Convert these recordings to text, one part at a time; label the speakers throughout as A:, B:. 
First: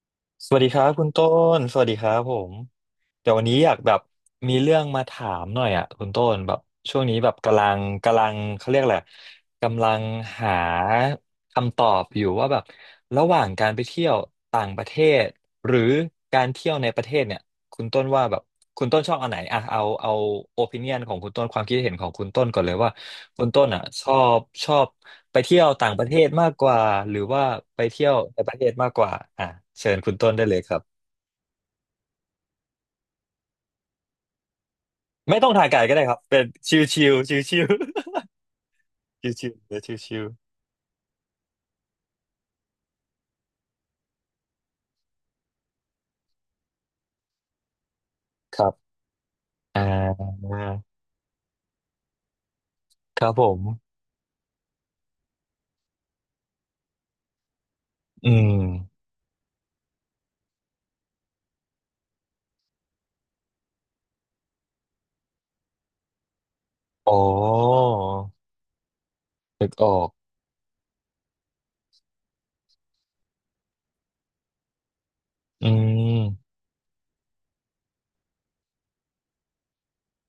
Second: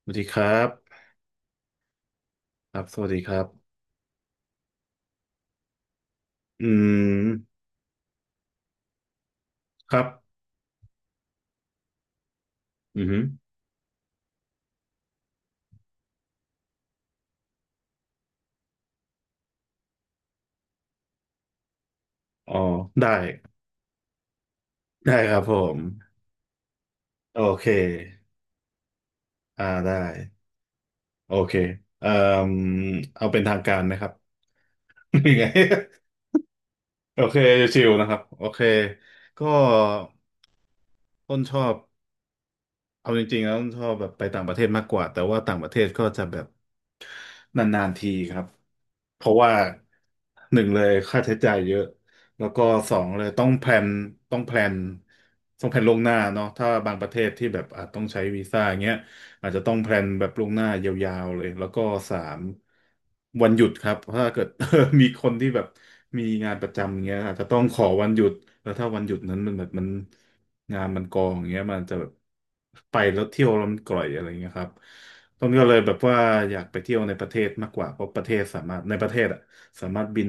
A: สวัสดีครั
B: สวัส
A: บ.
B: ดีครับคุณต้นสวัสดีครับผม
A: ครับ สวัสดีค
B: เดี๋ยว
A: รั
B: วั
A: บ
B: นนี้อยากแบบมีเรื่องมาถามหน่อยอ่ะคุณต้นแบบ
A: อื
B: ช่วงนี้แบบกำ
A: ม
B: ลังกำลังเขาเรียกอะไรกำลั
A: ครั
B: ง
A: บ
B: หาคำตอบอยู่ว่าแบบ
A: อือฮึ
B: ระหว่างการไปเที่ยวต่างประเทศหรือการเที่ยวในประเทศเนี่ย คุณต้นว่าแบบคุณต้นชอบอันไหนอ่ะเอาโอปิเนียนของคุณต้นความคิดเห็นของคุณต้น
A: อ๋อ
B: ก่อนเลยว่า
A: ได้
B: คุณต้นอ่ะชอบ
A: ได้ค
B: ไป
A: รับผ
B: เที่ยว
A: ม
B: ต่างประเทศมากกว่าหรือ
A: โอ
B: ว่า
A: เค
B: ไปเที่ยวในประเทศมากกว่าอ่ะ
A: อ่า
B: เชิ
A: ได้
B: ญคุณต้นได้เลยครับ
A: โอเคเอ่อเอาเป็นทางการนะครับ ยั
B: ไม่
A: งไง
B: ต้องถ่ายไกลก็ได้ครับเป็นชิวชิว
A: โอ
B: ชิ
A: เค
B: วชิว
A: ชิวๆนะครับ โอเค
B: ชิว
A: ก็
B: ชิวๆเดี๋ยวชิวชิว
A: ต้นชอบ เอาจริงๆแล้วชอบแบบไปต่างประเทศมากกว่าแต่ว่าต่างประเทศก็จะแบบนานๆทีครับ
B: ๆ ครับ
A: เพราะว่า
B: อ่า
A: หนึ่งเลยค่าใช้จ่ายเยอะแล้วก็สองเล
B: ค
A: ย
B: รับ
A: ต้
B: ผ
A: อง
B: ม
A: แพลนต้องแพลนต้องแพลนล่วงหน้าเนาะถ้าบางประเทศที่แบบอาจต้องใช้
B: อื
A: วี
B: ม
A: ซ่าอย่างเงี้ย อาจจะต้องแพลนแบบล่วงหน้ายาวๆเลยแล้วก็สามวันหยุดครับถ้าเกิด มีคนที่แบบมีงานประจำอย่าง
B: อ๋อ
A: เงี้ยอาจจะต้องขอวันหยุดแล้วถ้าวันหยุดนั้นมันแบ
B: นึ
A: บ
B: ก
A: มั
B: อ
A: น
B: อก
A: งานมันกองอย่างเงี้ยมันจะแบบไปแล้วเที่ยวแล้วมันกร่อยอะไรเงี้ยครับต้นก็
B: อื
A: เลยแบบว่าอ
B: ม
A: ยากไปเที่ยวในประเทศมากกว่าเพราะประเทศสามารถในประเทศอะสามารถบิน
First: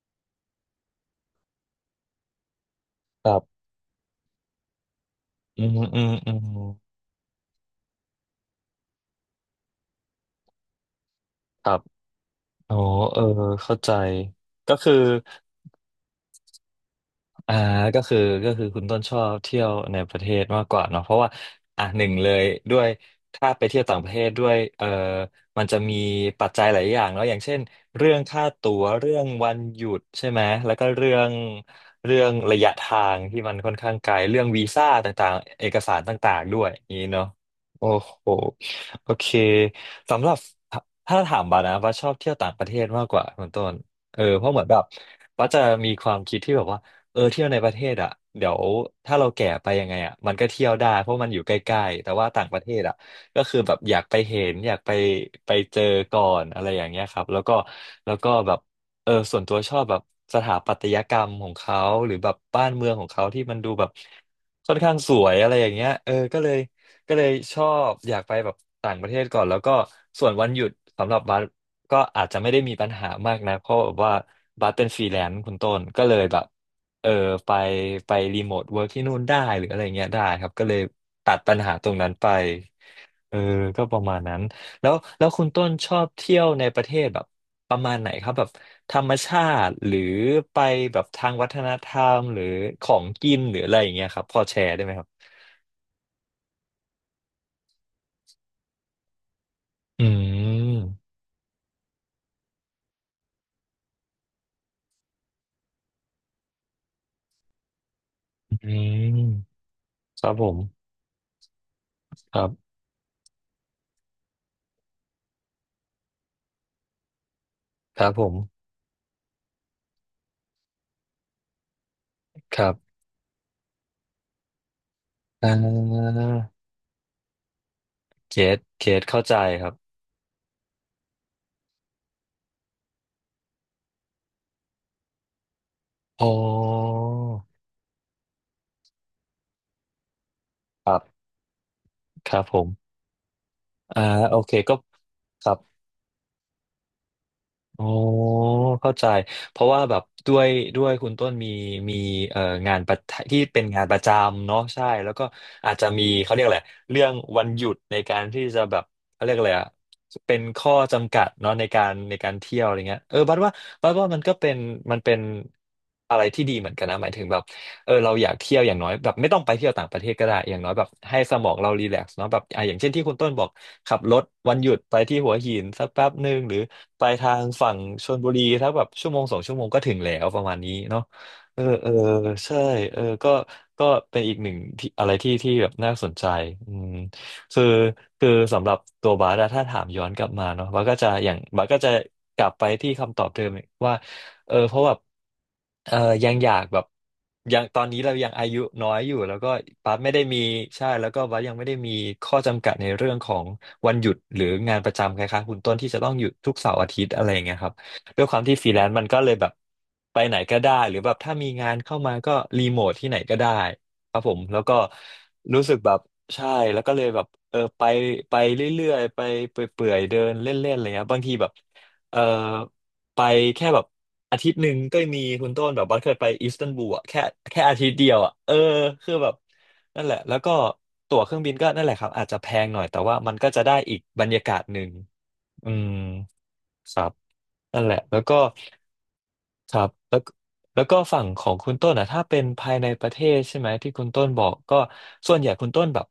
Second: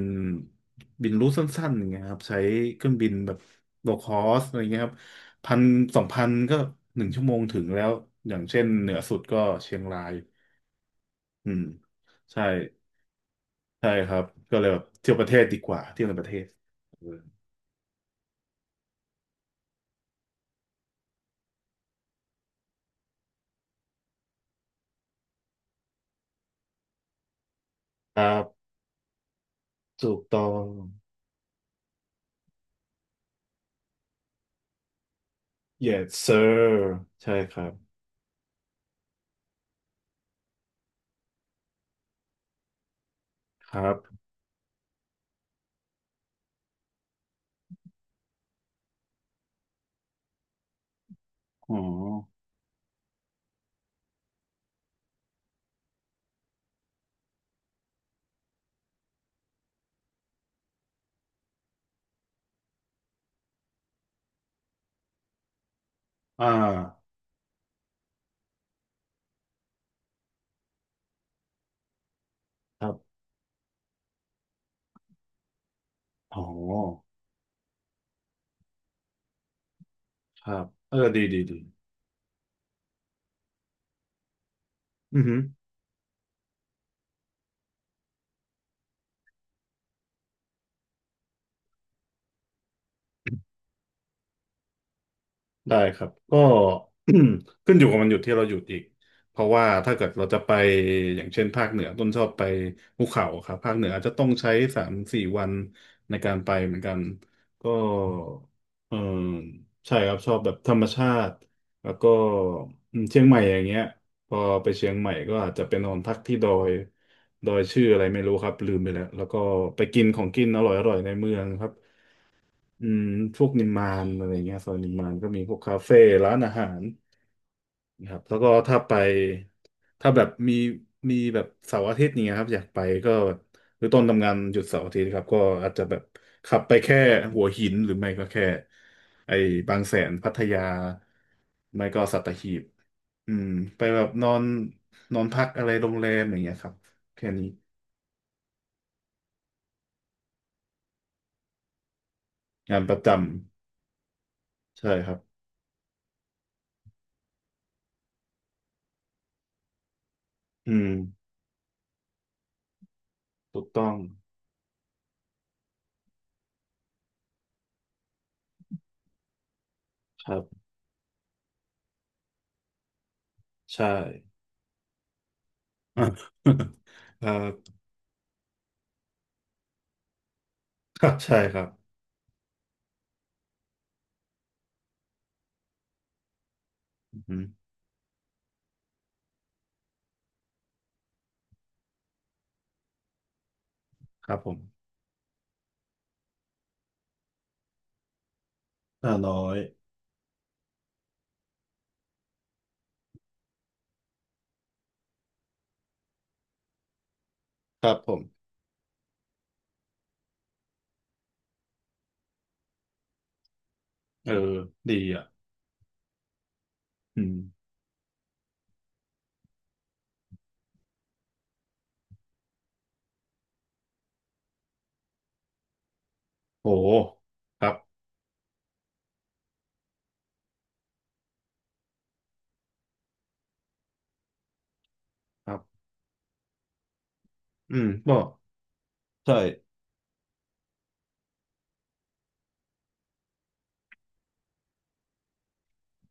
A: บินรูทสั้นๆอย่างเงี้ยครับใช้เครื่องบิน
B: ค
A: แบ
B: รั
A: บ
B: บ
A: โลคอสอะไรเงี้ยครับ พัน
B: อืม
A: ส
B: อื
A: อง
B: ม
A: พัน
B: อืม
A: ก็1 ชั่วโมงถึงแล้วอย่างเช่นเหนือสุดก็เชียงรายอืม
B: ครับ
A: ใช่
B: อ๋อเออเข้า
A: ใช่
B: ใจ
A: ครับก็เลย
B: ก็
A: แบบ
B: คือ
A: เที่ยวประเทศดีกว่าเที่ยวในประเทศเออ
B: อ่าก็คือก็คือคุณต้นชอบเที่ยวในประเทศมากกว่าเนาะเพราะว่าอ่ะหนึ่งเลยด้วยถ้าไปเที่ยวต่างประเทศด้วยเออมันจะมีปัจจัยหลายอย่างเนาะอย่างเช่นเรื่อ
A: ค
B: ง
A: รั
B: ค่า
A: บ
B: ตั๋วเรื่องวันหยุด
A: ถูก
B: ใช่ไหม
A: ต้อง
B: แล้วก็เรื่องระยะทางที่มันค่อนข้างไกลเรื่องวีซ่าต่างๆเอกสาร
A: yes
B: ต่า
A: sir
B: งๆด้วยอย่างนี้เนาะ
A: ใช่ครั
B: โอ้
A: บ
B: โหโอเคสำหรับถ้าถามบานะว่าชอบเที่ยวต่างประเทศมากกว่าคุณต้
A: ค
B: น
A: รับ
B: เออเพราะเหมือนแบบว่าจะมีความคิดที่แบบว่า เออเที่ยวในประเทศอ่ะเดี๋ยวถ้าเราแก่ไปยังไงอ่ะมันก็เที่ยวได้เพราะมันอยู่ใก
A: อ๋อ
B: ล้ๆแต่ว่าต่างประเทศอ่ะก็คือแบบอยากไปเห็นอยากไปไปเจอก่อนอะไรอย่างเงี้ยครับแล้วก็แบบเออส่วนตัวชอบแบบสถาปัตยกรรมของเขาหรือแบบบ้านเมืองของเขาที่มันดูแบบค่อนข้างสวยอะไรอย่างเงี้ยเออก็
A: อ่า
B: เลยก็เลยชอบอยากไปแบบต่างประเทศก่อนแล้วก็ส่วนวันหยุดสำหรับบัสก็อาจจะไม่ได้มี
A: ค
B: ปั
A: รั
B: ญหา
A: บ
B: มากนะเพราะแบบว่าบัสเป็นฟรีแลนซ์คุณต้นก็เลย
A: อ๋
B: แบ
A: อ
B: บ เออไปไปรีโมทเวิร์กที่นู่นได้หรืออะไรเงี้ยได้
A: ค
B: ครับ
A: รั
B: ก็
A: บ
B: เลย
A: เออดี
B: ตัด
A: ดี
B: ปั
A: ดี
B: ญหาตรงนั้นไปเออก็ประมาณนั้นแล้ว
A: อือ
B: แล้ว
A: ฮึ
B: คุณต้นชอบเที่ยวในประเทศแบบประมาณไหนครับแบบธรรมชาติหรือไปแบบทางวัฒนธรรมหรือของกินหรืออะไรอย่างเงี้ยครับพอแชร์ได้ไหมครับ
A: ได้ครับก็ ขึ้นอยู่กับวันหยุดที่เราหยุดอีกเพราะว่าถ้า
B: อื
A: เกิดเราจะไป
B: ม
A: อย่างเช่นภาคเหนือต้นชอบไปภูเขาครับภาคเหนืออาจจะต้องใช้3-4 วันในการไปเหมือนกันก็
B: อื
A: เออ
B: ม
A: ใช่ครับ
B: ค
A: ช
B: รั
A: อ
B: บ
A: บ
B: ผ
A: แบบ
B: ม
A: ธรรมชาติแล้วก็
B: ครับ
A: อืมเชียงใหม่อย่างเงี้ยพอไปเชียงใหม่ก็อาจจะไปนอนพักที่ดอยชื่ออะ
B: ค
A: ไร
B: รับ
A: ไม่
B: ผ
A: รู้
B: ม
A: ครับลืมไปแล้วแล้วก็ไปกินของกินอร่อยๆในเมืองครับ
B: ครั
A: อื
B: บ
A: มพวกนิมมานอะไรเงี้ยซอยนิมมานก็มี
B: อ่
A: พวกคาเฟ่
B: า
A: ร้านอาหารนะครับแล้
B: เก
A: วก็
B: ต
A: ถ้า
B: เก
A: ไป
B: ตเข้าใจครับ
A: ถ้าแบบมีแบบเสาร์อาทิตย์เนี่ยครับอยากไปก็หรือต้นทำงานหยุดเสาร์อาทิตย์ครับก็อาจจะแบบ
B: อ๋อ
A: ขับไปแค่หัวหินหรือไม่ก็แค่ไอ้บางแสนพัทยา
B: ครับ
A: ไม่ก็สัต
B: ครับ
A: หี
B: ผ
A: บ
B: ม
A: อืมไปแบ
B: อ่า
A: บนอ
B: โอ
A: น
B: เคก็
A: นอนพั
B: ค
A: ก
B: รับ
A: อะไรโรงแรมอย่างเงี้ยครับแค่นี้
B: อ๋อเข้าใจเพราะว่าแบบด้วยคุณต้นมีเอ่องา
A: งา
B: น
A: น
B: ป
A: ป
B: ระ
A: ระจ
B: จที่เป็นงานประจำเนาะ
A: ำ
B: ใช่
A: ใช่ค
B: แล้
A: รั
B: ว
A: บ
B: ก็อาจจะมีเขาเรียกอะไรเรื่องวันหยุดในการที่จะแบบเขาเรียกอะไรอะเป็นข้
A: อื
B: อ
A: ม
B: จำกัดเนาะในการเที่ยวอะไรเงี้ยเออบัดว่า
A: ถูกต้
B: บั
A: อง
B: ดว่ามันก็เป็นมันเป็นอะไรที่ดีเหมือนกันนะหมายถึงแบบ เออเราอยากเที่ยวอย่างน้อยแบบไม่ต้องไปเที่ยวต่างประเทศ
A: ค
B: ก็
A: รั
B: ได้อย่าง
A: บ
B: น้อยแบบให้สมองเรารีแลกซ์เนาะแบบอ่ะอย่างเช่นที่คุณต้นบอก
A: ใช่
B: ขับรถวันหยุดไปที่หัวหินสักแป๊บหนึ่
A: อ่า
B: งหรือไป
A: เอ่อ
B: ทางฝั่งชลบุรีถ้าแบบชั่วโมงสองชั่วโมงก็ถึงแล้วประมาณนี้
A: ค
B: เนาะ
A: รับใช่ค
B: เอ
A: รั
B: อ
A: บ
B: เออใช่เออก็เป็นอีกหนึ่งที่อะไรที่ที่แบบน่าสนใจอืม
A: อื
B: คื
A: ม
B: อคือสำหรับตัวบาสอถ้าถามย้อนกลับมาเนาะบาสก็จะอย่างบาสก็จะกลับไปที่คำตอบเดิมว่า
A: ครับผ
B: เออเพราะ
A: ม
B: แบบเออยังอยากแบบ ยังตอนนี้เรายังอายุน้อยอ
A: ห้า
B: ยู่
A: ร้
B: แล้
A: อ
B: วก็
A: ย
B: ปั๊บไม่ได้มีใช่แล้วก็วัดยังไม่ได้มีข้อจำกัดในเรื่องของวันหยุดหรืองานประจำคล้ายๆคุณต้นที่จะต้องหยุดทุกเสาร์อาทิตย์อะไรอย่างเงี้ยครับ
A: ครับผ
B: ด้วยความ
A: ม
B: ที่ฟรีแลนซ์มันก็เลยแบบไปไหนก็ได้หรือแบบถ้ามีงานเข้ามาก็รีโมทที่ไหนก็ได้ครับ
A: เอ
B: ผ
A: อ
B: มแล้วก็
A: ดีอ่ะ
B: รู้สึกแบบใช่แล้วก็เลยแบ
A: อื
B: บ
A: ม
B: เออไปไปเรื่อยๆไปเปื่อยๆเดินเล่นๆอะไรเงี้ยบางทีแบบเออไปแค่แบบ อาทิตย์หนึ่งก็มีคุณต้นแบบบัสเคยไปอิสตั
A: โห
B: นบูลอ่ะแค่
A: ค
B: แค่
A: รับ
B: อาทิตย์เดียวอ่ะเออคือแบบนั่นแหละแล้วก็ตั๋วเครื่องบินก็นั่นแหละครับอาจจะแพงหน่อยแต่ว่ามันก็จะได้อีกบรรยากาศหนึ่ง
A: ครั
B: อื
A: บ
B: มครับ
A: อื
B: นั่น
A: ม
B: แหละ
A: ก็
B: แล้วก็
A: ใช่
B: ครับแล้วก็แล้วก็ฝั่งของคุณต้นอ่ะถ้าเป็นภายในประเทศใช่ไหมที่คุณต้นบอกก็ส่วนใหญ่คุณต้นแบบ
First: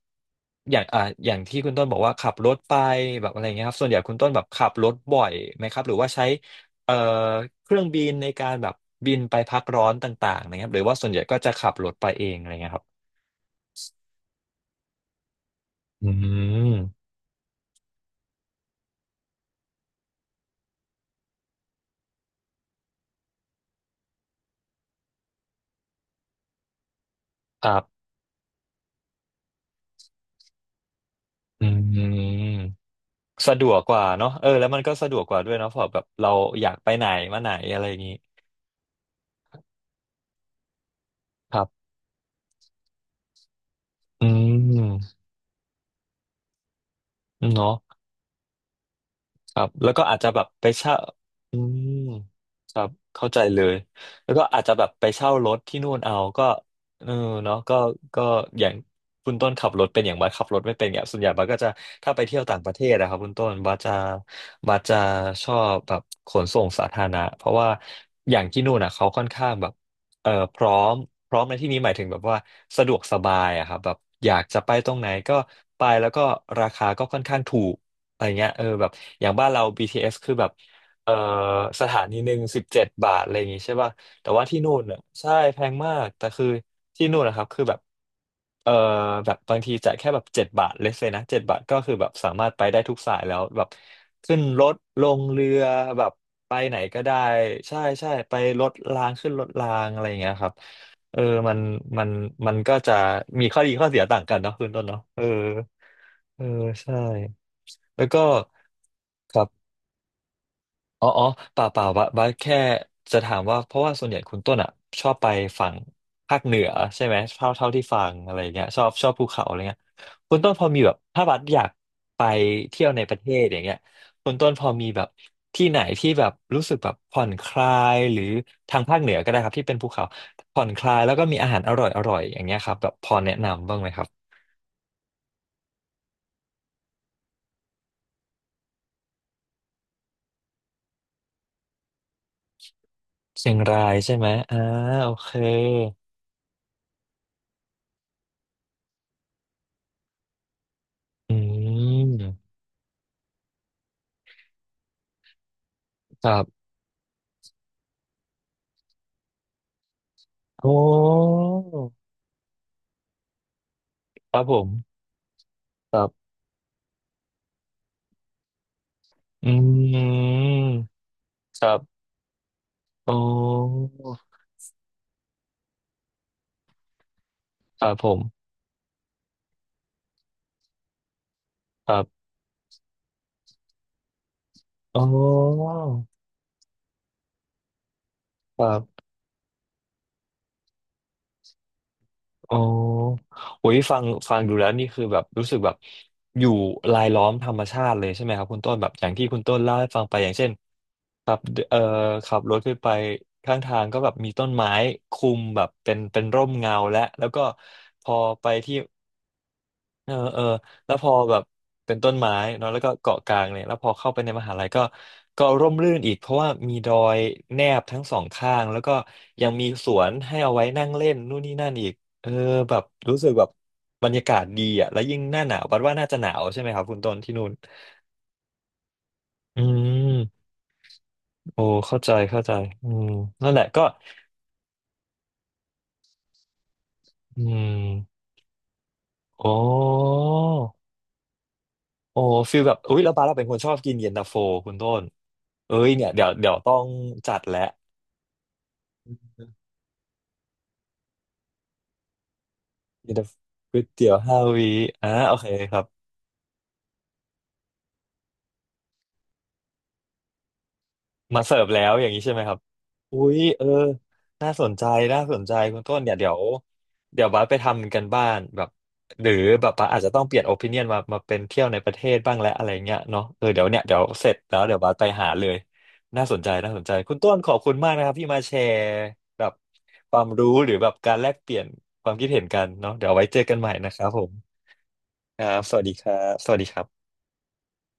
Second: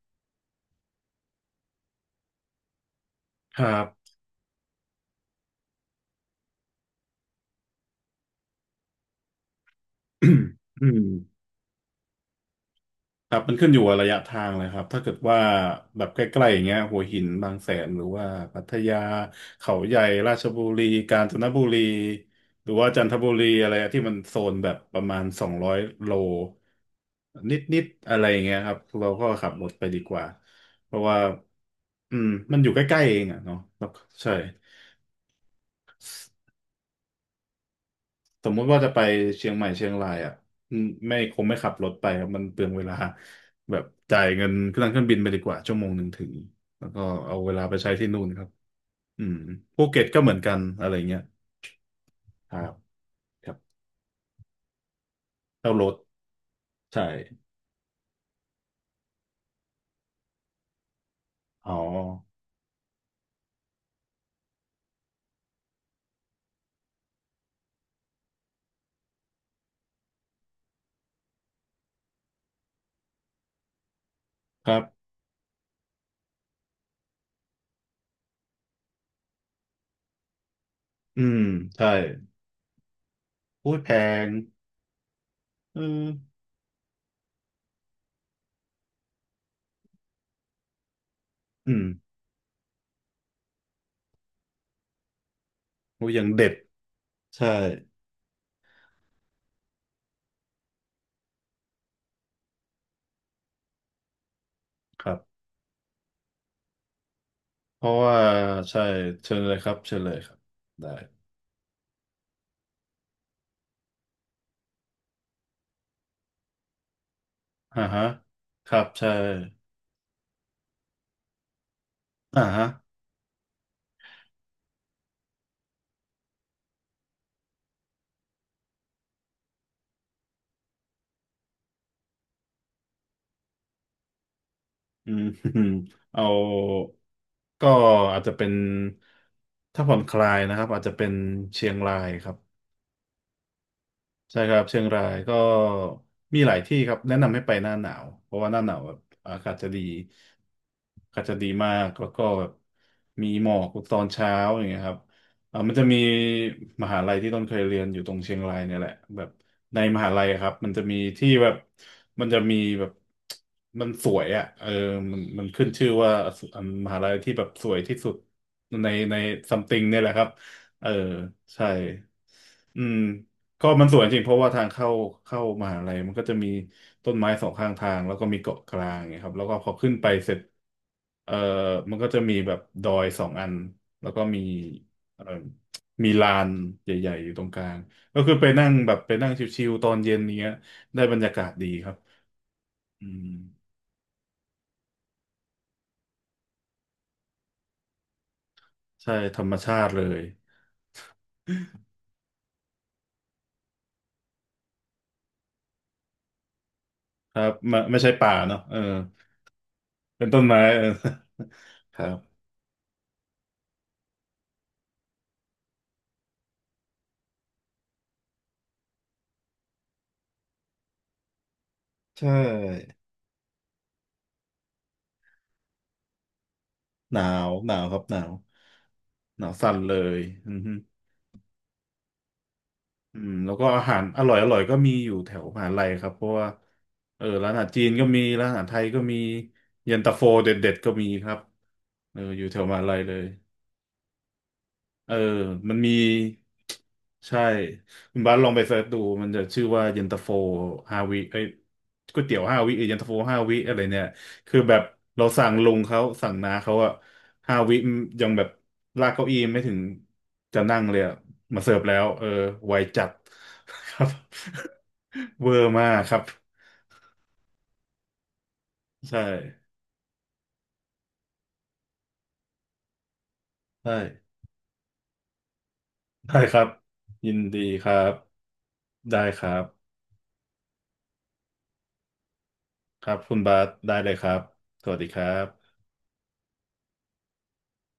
B: อย่างอย่างที่คุณต้นบอกว่าขับรถไปแบบอะไร
A: ค
B: เงี้ย
A: รั
B: ครับส่
A: บ
B: วนใหญ่คุณต้นแบบขับรถบ่อยไหมครับหรือว่าใช้เอ่อเครื่องบินในการแบบบินไปพักร้อนต่างๆนะครับหรื
A: อื
B: อว่าส่วนใหญ่ก็
A: ม
B: จะขับรถไปเองอะไรเงี้ยครับ
A: ครับมันขึ้นอยู่กับระยะทางเลยครับถ้าเกิดว่าแบ
B: อื
A: บใกล้ๆอย่างเงี้ย
B: ม
A: หัวหินบางแสนหรือว่าพัทยาเขาใหญ่ราชบุรีกาญจนบุรีหรือว่าจันทบุรีอะไรที่มันโซนแบบประมาณ200 โลน
B: ครั
A: ิด
B: บ
A: ๆอะไรอย่างเงี้ยครับเราก็ขับรถไปดีกว่าเพราะว่า
B: อื
A: อื
B: ม
A: มมันอยู่ใกล้ๆเองอ่ะ
B: สะ
A: เนาะ
B: ดวก
A: แล้ว
B: ก
A: ก็
B: ว่าเนาะ
A: ใช่
B: เออแล้วมันก็สะดวกกว่าด้วยเนาะเพราะแบบเราอยากไปไหนมาไหนอะไรอย่างงี้
A: สมมุติว่าจะไปเชียงใหม่เชียงรายอ่ะอืมไม่คงไม่
B: ครั
A: ขับ
B: บ
A: รถไปครับมันเปลืองเวลาแบบจ่า
B: อื
A: ยเงินเครื่องบิ
B: ม
A: นไปดีกว่า1 ชั่วโมงถึงแล้วก็เอาเวลาไป
B: เนาะ
A: ใช้ที่นู่นครับอืม
B: ครับ
A: ภู
B: แล้ว
A: เก็
B: ก็
A: ต
B: อา
A: ก็
B: จ
A: เห
B: จะ
A: มือ
B: แบ
A: น
B: บ
A: กัน
B: ไป
A: อะไร
B: เช่า
A: เงี้ย
B: อืม
A: ครั
B: ค
A: บ
B: รับเข้าใจ
A: ครับ
B: เลยแล้วก็อาจจะแบบไปเช่ารถ
A: เช่า
B: ที่
A: ร
B: นู่
A: ถ
B: นเอาก็
A: ใช่
B: เออเนาะก็ก็อย่างคุณต้นขับรถเป็นอย่างบัสขับรถไม่เป็นเนี่ยส่วนใหญ่บัสก็จะ
A: อ๋อ
B: ถ้าไปเที่ยวต่างประเทศนะครับคุณต้นบัสจะบัสจะชอบแบบขนส่งสาธารณะเพราะว่าอย่างที่นู่นอะเขาค่อนข้างแบบพร้อมพร้อมในที่นี้หมายถึงแบบว่าสะดวกสบายอะครับแบบอยากจะ
A: ค
B: ไป
A: รั
B: ตรง
A: บ
B: ไหนก็ไปแล้วก็ราคาก็ค่อนข้างถูก อะไรเงี้ยเออแบบอย่างบ้านเรา BTS คือแบบเออ
A: อืม
B: ส
A: ใช่
B: ถานี17 บาทอะไรอย่างงี้
A: อุ้
B: ใช่
A: ยแพ
B: ป่ะ
A: ง
B: แต่ว่าที่นู่นอ่ะใช่แพง
A: เออ
B: มากแต่คือที่นู่นนะครับคือแบบเออแบบบางทีจ่ายแค่แบบเจ็ดบาทเลสเลยนะเจ็ดบาท
A: อื
B: ก็
A: ม
B: คือแบบสามารถไปได้ทุกสายแล้วแบบขึ้นรถลงเรือแบ
A: อุ้ย
B: บ
A: ยังเด็ด
B: ไปไหนก็ได้
A: ใช่
B: ใช่ใช่ไปรถรางขึ้นรถรางอะไรอย่างเงี้ยครับเออมันมันมันก็จะมีข้อดีข้อเสียต่างกันเนาะคุณต้นเนาะ
A: ครับ
B: เออเออใช่
A: เพราะ
B: แล้ว
A: ว่า
B: ก็
A: ใช่เชิ
B: ค
A: ญ
B: รั
A: เลยค
B: บ
A: รับเชิญเลยครับได้
B: อ๋ออ๋อเปล่าเปล่าบัสบัสแค่จะถามว่าเพราะว่าส่วนใหญ่คุณต้นอ่ะชอบไปฝั่งภาคเหนือใช่ไหมเท่าเท่า
A: อ่า
B: ที่ฟั
A: ฮะ
B: งอะไรเงี้ย
A: ครั
B: ชอ
A: บ
B: บช
A: ใช่
B: อบภูเขาอะไรเงี้ยคุณต้นพอมีแบบถ้าบัสอยากไป
A: อ่าฮะ
B: เที่ยวในประเทศอย่างเงี้ยคุณต้นพอมีแบบที่ไหนที่แบบรู้สึกแบบผ่อนคลายหรือทางภาคเหนือก็ได้ครับที่เป็นภูเขาผ่อนคลายแล้วก็มีอาหารอร่อยอร่อยอย่างเงี้ยครับแบบพอแนะนำบ้างไหมครับ
A: อืม เอาก็อาจจะเป็นถ้าผ่อนคลายนะครับอาจจะเป็นเชียงรายครับ
B: เชียงรายใช่ไหม
A: ใช่ค
B: อ่า
A: รับเชียงรา
B: โอ
A: ย
B: เค
A: ก็มีหลายที่ครับแนะนำให้ไปหน้าหนาวเพราะว่าหน้าหนาวแบบอากาศจะดีอากาศ
B: อื
A: จะดีมากแล้วก็
B: ม
A: แบบมีหมอกตอนเช้าอย่างเงี้ยครับมันจะมี
B: ครับ
A: มหาลัยที่ต้นเคยเรียนอยู่ตรงเชียงรายเนี่ยแหละแบบในมหาลัยอะครับมั
B: โอ้
A: นจะมีที่แบบมันจะมีแบบมันสวย
B: ครั
A: อ่ะ
B: บผ
A: เอ
B: ม
A: อมันมันขึ้นชื่อ
B: ครั
A: ว่า
B: บ
A: มหาลัยที่แบบสวยที่สุดในใน
B: อื
A: ซัมติงเนี่ยแหละครับ
B: ม
A: เออใช่
B: ครับ
A: อืม
B: อ๋อ
A: ก็มันสวยจริงเพราะว่าทางเข้ามหาลัยมันก็จะมีต้นไม้สองข้าง
B: ค
A: ทา
B: รับ
A: ง
B: ผ
A: แล้ว
B: ม
A: ก็มีเกาะกลางไงครับแล้วก็พอขึ้นไปเสร็จเอ่อ
B: ค
A: มัน
B: รั
A: ก็จะ
B: บ
A: มีแบบดอยสองอันแล้วก็มี
B: อ๋อ
A: เอ่อมีลานใหญ่ๆอยู่ตรงกลางก็คือไป
B: ค
A: นั่
B: รั
A: งแบบ
B: บ
A: ไปนั่งชิวๆตอนเย็นเนี้ยได้บรรยากาศดีครับ
B: อ๋อ
A: อืม
B: โอ้ยฟังฟังดูแล้วนี่คือแบบรู้สึกแบบอยู่รายล้อมธรรมชาติเลยใช่ไหมครับคุณต้นแบบอย่า
A: ใช่
B: งที่คุ
A: ธร
B: ณ
A: รม
B: ต้น
A: ชา
B: เล่าให้
A: ติเล
B: ฟังไป
A: ย
B: อย่างเช่นขับเอ่อขับรถขึ้นไปข้างทางก็แบบมีต้นไม้คุมแบบเป็นร่มเงาและแล้ว
A: ค
B: ก็
A: รับไม่ไม่
B: พ
A: ใช่
B: อ
A: ป่า
B: ไป
A: เนาะเอ
B: ที่
A: อ
B: เออ
A: เป็น
B: เอ
A: ต้
B: อ
A: นไม้เออ
B: แล้วพอแบบเป็
A: ค
B: น
A: รั
B: ต้น
A: บ
B: ไม้เนาะแล้วก็เกาะกลางเนี่ยแล้วพอเข้าไปในมหาลัยก็ก็ร่มรื่นอีกเพราะว่ามีดอยแนบทั้งสองข้างแล้วก็ยังมีสวนให้เอาไว้นั่งเล่นนู่นนี่นั่นอีก
A: ใช
B: เออแบบ
A: ่
B: รู้สึกแบบบรรยากาศดีอ่ะแล้วยิ่งหน้าหนาวบัดว่าน่าจะหนาวใช่ไหมครับคุณต้
A: ห
B: น
A: นา
B: ที่นู่
A: ว
B: น
A: หนาวครับหนาวหนาว
B: อื
A: สั่นเลย
B: ม
A: อือฮึ
B: โอ้เข้าใจเข้าใจอืม
A: อืม
B: นั่
A: แล้
B: น
A: ว
B: แห
A: ก็
B: ละ
A: อา
B: ก็
A: หารอร่อยอร่อยก็มีอยู่แถวมหาลัยครับเพราะว่าเออ
B: อื
A: ร้านอาหาร
B: ม
A: จีนก็มีร้านอาหารไทยก็มี
B: โอ้
A: เย็นตาโฟเด็ดเด็ดก็มีครับเอ
B: โอ้
A: ออยู่แถ
B: ฟีล
A: วม
B: แบบ
A: หา
B: อุ๊
A: ลัย
B: ยแล้
A: เล
B: วบา
A: ย
B: ร์เราเป็นคนชอบกินเย็นตาโฟคุณต้น
A: เออมั
B: เอ้
A: น
B: ย
A: มี
B: เนี่ยเดี๋ยวเดี๋ยวต้องจั
A: ใช่
B: ดแล้ว
A: คุณบาสลองไปเสิร์ชดู
B: มี
A: มันจะ
B: แ
A: ชื่อว่าเย็นตาโฟห้าวิเอ้ยก๋วยเตี๋ยวห้าวิเอ้ยเย็นตาโฟ
B: ต่
A: ห้าวิอะ
B: ก๋
A: ไร
B: วย
A: เนี่ย
B: เตี๋ยวห้า
A: คือ
B: วี
A: แบบ
B: อ่า
A: เรา
B: โอเค
A: สั่งลุ
B: ค
A: ง
B: รั
A: เขา
B: บ
A: สั่งน้าเขาอะห้าวิยังแบบลากเก้าอี้ไม่ถึงจะนั่งเลยอะ
B: มาเสิ
A: มา
B: ร์ฟ
A: เสิร์ฟ
B: แล้ว
A: แล้
B: อ
A: ว
B: ย่างนี้
A: เออ
B: ใช่ไหมครับ
A: ไวจัด
B: อุ้ยเออ
A: ครับ
B: น่าสนใจน่าส น
A: เวอ
B: ใจ
A: ร์
B: คุณ
A: มา
B: ต้
A: ก
B: น
A: ค
B: เนี่ย
A: รับ
B: เดี๋ยวเดี๋ยวบัสไปทำกันบ้านแบบ
A: ใช่
B: หรือแบบบัสอาจจะต้องเปลี่ยนโอปิเนียนมามาเป็นเที่ยวในประเทศบ้างและอะไรเงี้ยเนาะเออเดี๋ยวเนี่ย
A: ได้
B: เดี๋ยวเสร็จแล้วเดี๋ยวบัสไปหาเลยน่าส
A: ได้
B: นใจ
A: ครับ
B: น่าสนใจคุณ
A: ยิ
B: ต้น
A: น
B: ขอ
A: ดี
B: บคุณ
A: ค
B: มาก
A: รั
B: นะค
A: บ
B: รับที่มาแชร์
A: ได้ค
B: แบ
A: รั
B: บ
A: บ
B: ความรู้หรือแบบการแลกเปลี่ยนความคิดเห็นกันเนาะ
A: ค
B: เดี๋ยว
A: รั
B: เอา
A: บ
B: ไว้
A: คุ
B: เจ
A: ณ
B: อ
A: บา
B: กันให
A: ส
B: ม่นะ
A: ได้
B: ครั
A: เล
B: บ
A: ย
B: ผ
A: ครั
B: ม
A: บสวัสดีครั
B: ครับส
A: บ
B: วัสดีครับสวัสดีครับ